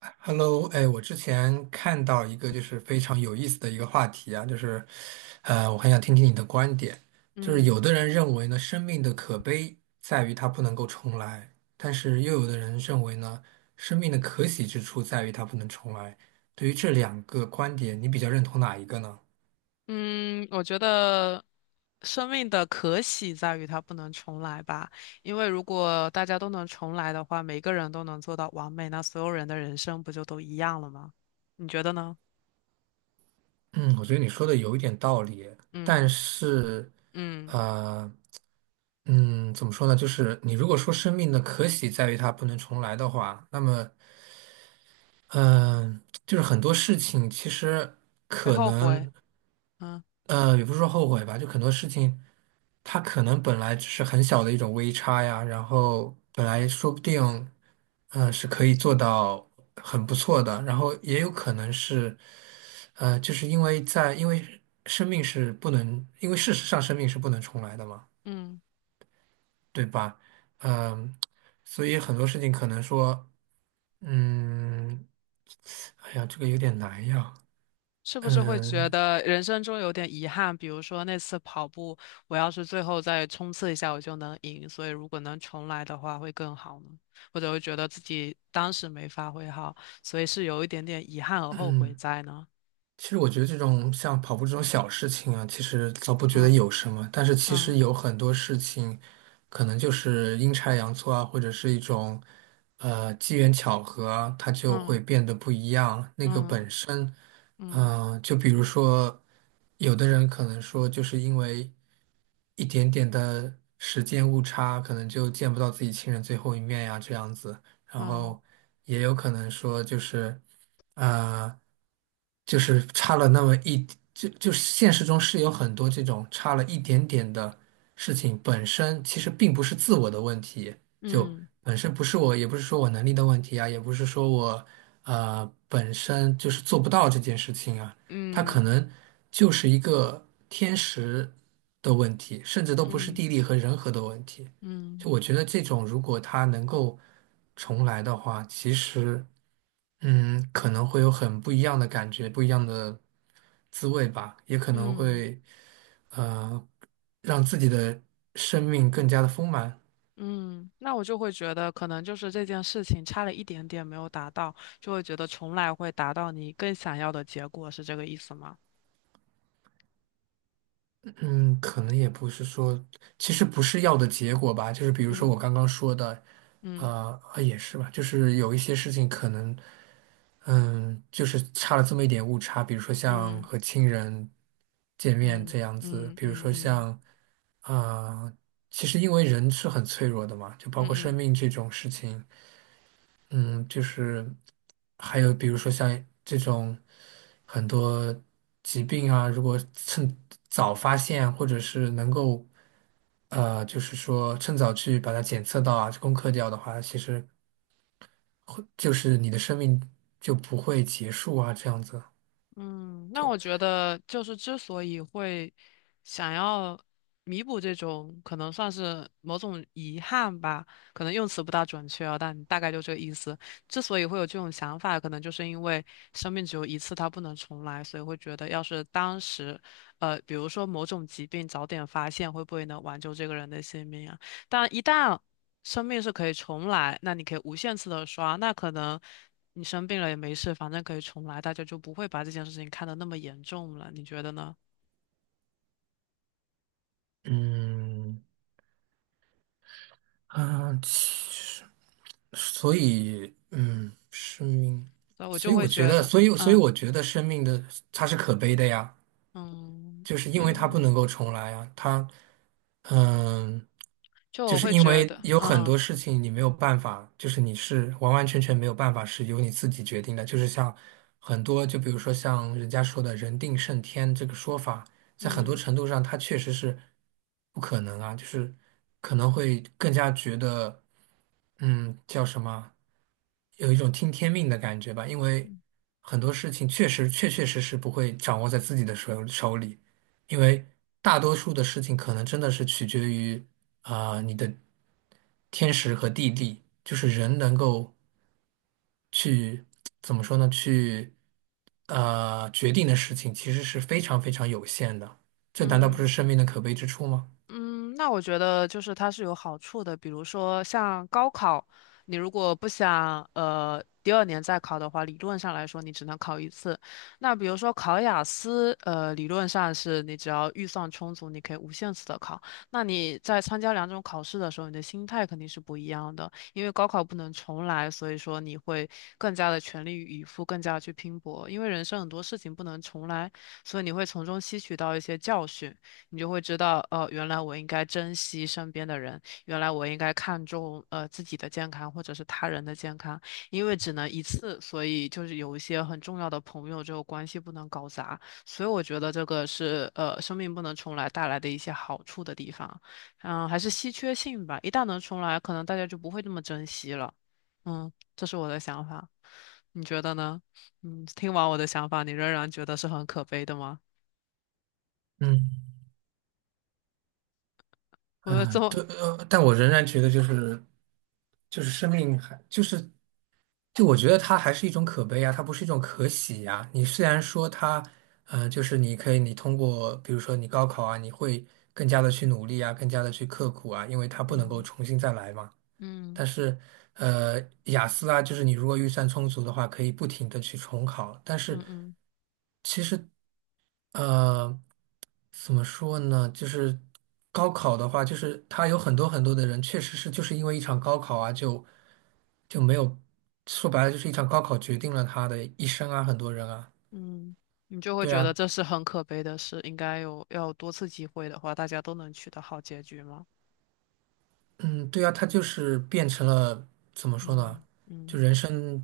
Hello，哎，我之前看到一个就是非常有意思的一个话题啊，就是，我很想听听你的观点。就是嗯有的人认为呢，生命的可悲在于它不能够重来，但是又有的人认为呢，生命的可喜之处在于它不能重来。对于这两个观点，你比较认同哪一个呢？嗯，我觉得生命的可喜在于它不能重来吧，因为如果大家都能重来的话，每个人都能做到完美，那所有人的人生不就都一样了吗？你觉得呢？嗯，我觉得你说的有一点道理，但嗯是，嗯，呃，怎么说呢？就是你如果说生命的可喜在于它不能重来的话，那么嗯，就是很多事情其实会可后悔，能，嗯也不是说后悔吧，就很多事情，它可能本来只是很小的一种微差呀，然后本来说不定，嗯、是可以做到很不错的，然后也有可能是，就是因为在，因为生命是不能，因为事实上生命是不能重来的嘛，嗯。对吧？嗯，所以很多事情可能说。嗯，哎呀，这个有点难呀。是不是会觉嗯得人生中有点遗憾？比如说那次跑步，我要是最后再冲刺一下，我就能赢。所以如果能重来的话，会更好呢？或者会觉得自己当时没发挥好，所以是有一点点遗憾和后悔嗯，在呢？其实我觉得这种像跑步这种小事情啊，其实倒不觉得嗯有什么，但是其嗯实有很多事情，可能就是阴差阳错啊，或者是一种机缘巧合啊，它就会嗯变得不一样。那个嗯本身，嗯嗯、就比如说，有的人可能说，就是因为一点点的时间误差，可能就见不到自己亲人最后一面呀，这样子。然嗯后也有可能说就是，呃，就是差了那么一，就是现实中是有很多这种差了一点点的事情，本身其实并不是自我的问题，就嗯本身不是我，也不是说我能力的问题啊，也不是说我本身就是做不到这件事情啊，它可嗯能就是一个天时的问题，甚至都不是嗯地嗯利和人和的问题。嗯就我嗯觉得这种如果它能够重来的话，其实嗯，可能会有很不一样的感觉，不一样的滋味吧，也可能嗯会呃让自己的生命更加的丰满。嗯，那我就会觉得，可能就是这件事情差了一点点没有达到，就会觉得重来会达到你更想要的结果，是这个意思吗？嗯，可能也不是说，其实不是要的结果吧，就是比如说嗯我刚刚说的，嗯啊也是吧，就是有一些事情可能，嗯，就是差了这么一点误差，比如说像嗯和亲人见面嗯这样子，嗯比如嗯嗯说嗯像，啊、其实因为人是很脆弱的嘛，就包括嗯生嗯。命这种事情。嗯，就是还有比如说像这种很多疾病啊，如果趁早发现，或者是能够就是说趁早去把它检测到啊，攻克掉的话，其实就是你的生命就不会结束啊，这样子嗯，那我就觉得就是之所以会想要弥补这种可能算是某种遗憾吧，可能用词不大准确啊，但大概就这个意思。之所以会有这种想法，可能就是因为生命只有一次，它不能重来，所以会觉得要是当时，比如说某种疾病早点发现，会不会能挽救这个人的性命啊？但一旦生命是可以重来，那你可以无限次的刷，那可能你生病了也没事，反正可以重来，大家就不会把这件事情看得那么严重了，你觉得呢？嗯其实所以嗯，生命，所以我所就以会我觉觉得，得，所以嗯我觉得生命的它是可悲的呀。嗯就是因为它不能嗯，够重来啊，它嗯，就就我是会因觉为得，有很嗯多事情你没有办法，就是你是完完全全没有办法是由你自己决定的，就是像很多，就比如说像人家说的“人定胜天”这个说法，在很嗯多嗯程度上它确实是不可能啊，就是可能会更加觉得，嗯，叫什么，有一种听天命的感觉吧，因为很多事情确实确确实实不会掌握在自己的手里。因为大多数的事情可能真的是取决于啊、你的天时和地利，就是人能够去怎么说呢？去决定的事情其实是非常非常有限的，这难道不是嗯。生命的可悲之处吗？嗯，那我觉得就是它是有好处的，比如说像高考，你如果不想第二年再考的话，理论上来说你只能考一次。那比如说考雅思，理论上是你只要预算充足，你可以无限次的考。那你在参加两种考试的时候，你的心态肯定是不一样的，因为高考不能重来，所以说你会更加的全力以赴，更加地去拼搏，因为人生很多事情不能重来，所以你会从中吸取到一些教训。你就会知道，原来我应该珍惜身边的人，原来我应该看重自己的健康或者是他人的健康，因为只能一次，所以就是有一些很重要的朋友，这个关系不能搞砸，所以我觉得这个是生命不能重来带来的一些好处的地方，嗯，还是稀缺性吧，一旦能重来，可能大家就不会这么珍惜了，嗯，这是我的想法，你觉得呢？嗯，听完我的想法，你仍然觉得是很可悲的吗？嗯。我这么，对，但我仍然觉得就是就是生命还就是就我觉得它还是一种可悲啊，它不是一种可喜呀、你虽然说它，就是你可以通过比如说你高考啊，你会更加的去努力啊，更加的去刻苦啊，因为它不能够嗯重新再来嘛。嗯。但是，雅思啊，就是你如果预算充足的话，可以不停的去重考。但是，嗯嗯其实，呃，怎么说呢？就是高考的话，就是他有很多很多的人，确实是就是因为一场高考啊，就没有，说白了就是一场高考决定了他的一生啊，很多人啊，嗯，你就会对觉得啊，这是很可悲的事，应该有要有多次机会的话，大家都能取得好结局吗？嗯，对啊，他就是变成了怎么说呢？嗯就嗯人生。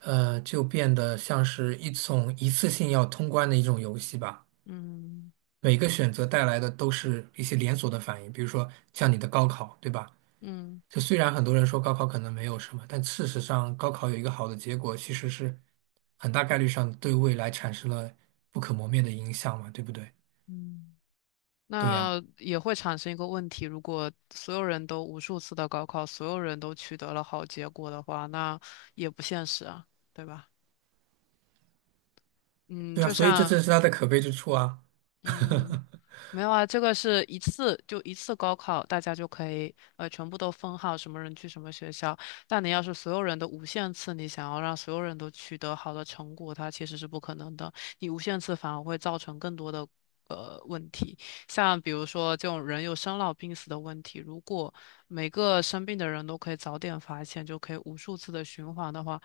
就变得像是一种一次性要通关的一种游戏吧。嗯每个选择带来的都是一些连锁的反应，比如说像你的高考，对吧？嗯就虽然很多人说高考可能没有什么，但事实上高考有一个好的结果，其实是很大概率上对未来产生了不可磨灭的影响嘛，对不对？嗯，对呀，那也会产生一个问题，如果所有人都无数次的高考，所有人都取得了好结果的话，那也不现实啊，对吧？嗯，对呀，就所以这正像是它的可悲之处啊。嗯，没有啊，这个是一次就一次高考，大家就可以全部都分好什么人去什么学校。但你要是所有人都无限次，你想要让所有人都取得好的成果，它其实是不可能的。你无限次反而会造成更多的问题，像比如说这种人有生老病死的问题，如果每个生病的人都可以早点发现，就可以无数次的循环的话，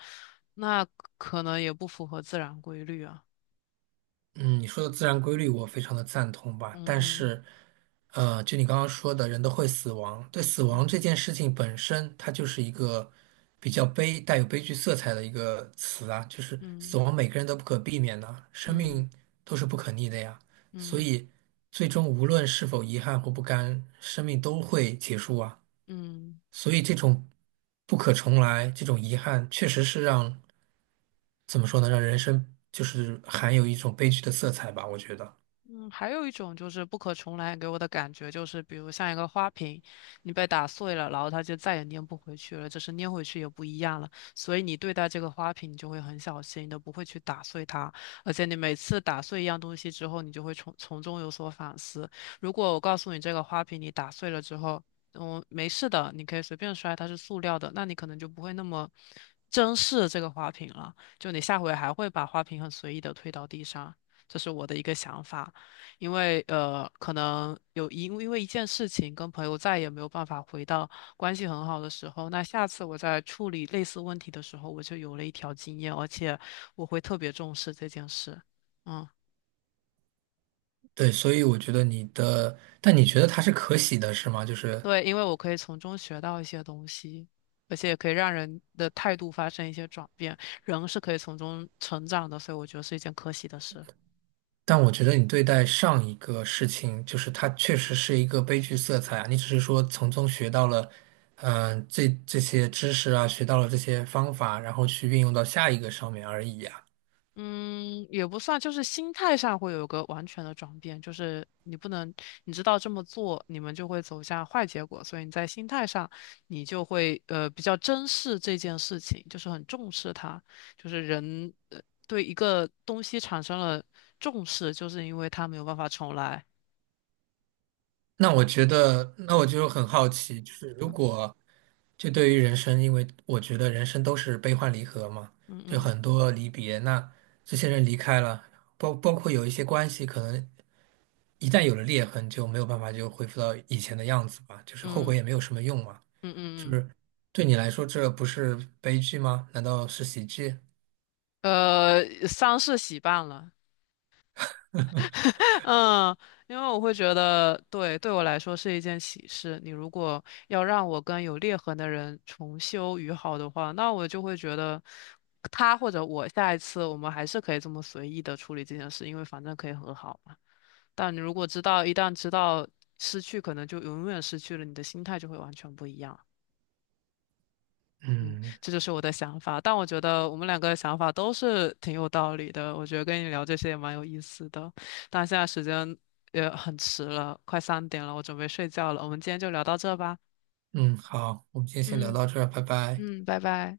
那可能也不符合自然规律啊。嗯，你说的自然规律我非常的赞同吧，嗯但嗯是，就你刚刚说的，人都会死亡，对死嗯亡这件事情本身，它就是一个比较悲，带有悲剧色彩的一个词啊，就是死嗯亡每个人都不可避免的，生嗯。命都是不可逆的呀，所嗯以最终无论是否遗憾或不甘，生命都会结束啊。嗯。所以这种不可重来，这种遗憾，确实是让，怎么说呢，让人生就是含有一种悲剧的色彩吧，我觉得。嗯，还有一种就是不可重来给我的感觉，就是比如像一个花瓶，你被打碎了，然后它就再也粘不回去了，就是粘回去也不一样了。所以你对待这个花瓶，你就会很小心的，你都不会去打碎它。而且你每次打碎一样东西之后，你就会从中有所反思。如果我告诉你这个花瓶你打碎了之后，嗯，没事的，你可以随便摔，它是塑料的，那你可能就不会那么珍视这个花瓶了。就你下回还会把花瓶很随意的推到地上，这是我的一个想法。因为可能因为一件事情跟朋友再也没有办法回到关系很好的时候，那下次我在处理类似问题的时候，我就有了一条经验，而且我会特别重视这件事。嗯，对，所以我觉得你的，但你觉得它是可喜的，是吗？就是，对，因为我可以从中学到一些东西，而且也可以让人的态度发生一些转变，人是可以从中成长的，所以我觉得是一件可喜的事。但我觉得你对待上一个事情，就是它确实是一个悲剧色彩啊，你只是说从中学到了，嗯、这些知识啊，学到了这些方法，然后去运用到下一个上面而已呀、嗯，也不算，就是心态上会有个完全的转变，就是你不能，你知道这么做，你们就会走向坏结果，所以你在心态上，你就会比较珍视这件事情，就是很重视它，就是人对一个东西产生了重视，就是因为它没有办法重来。那我觉得，那我就很好奇，就是如嗯果就对于人生，因为我觉得人生都是悲欢离合嘛，嗯就嗯很多离别。那这些人离开了，包括有一些关系，可能一旦有了裂痕，就没有办法就恢复到以前的样子吧，就是后悔嗯也没有什么用嘛。嗯就嗯是对你来说，这不是悲剧吗？难道是喜剧？嗯，丧事喜办了。嗯，因为我会觉得，对，对我来说是一件喜事。你如果要让我跟有裂痕的人重修于好的话，那我就会觉得他或者我下一次我们还是可以这么随意的处理这件事，因为反正可以和好嘛。但你如果知道，一旦知道失去，可能就永远失去了，你的心态就会完全不一样。嗯，嗯这就是我的想法。但我觉得我们两个的想法都是挺有道理的。我觉得跟你聊这些也蛮有意思的。但现在时间也很迟了，快3点了，我准备睡觉了。我们今天就聊到这吧。嗯，好，我们今天先聊嗯到这儿，拜拜。嗯，拜拜。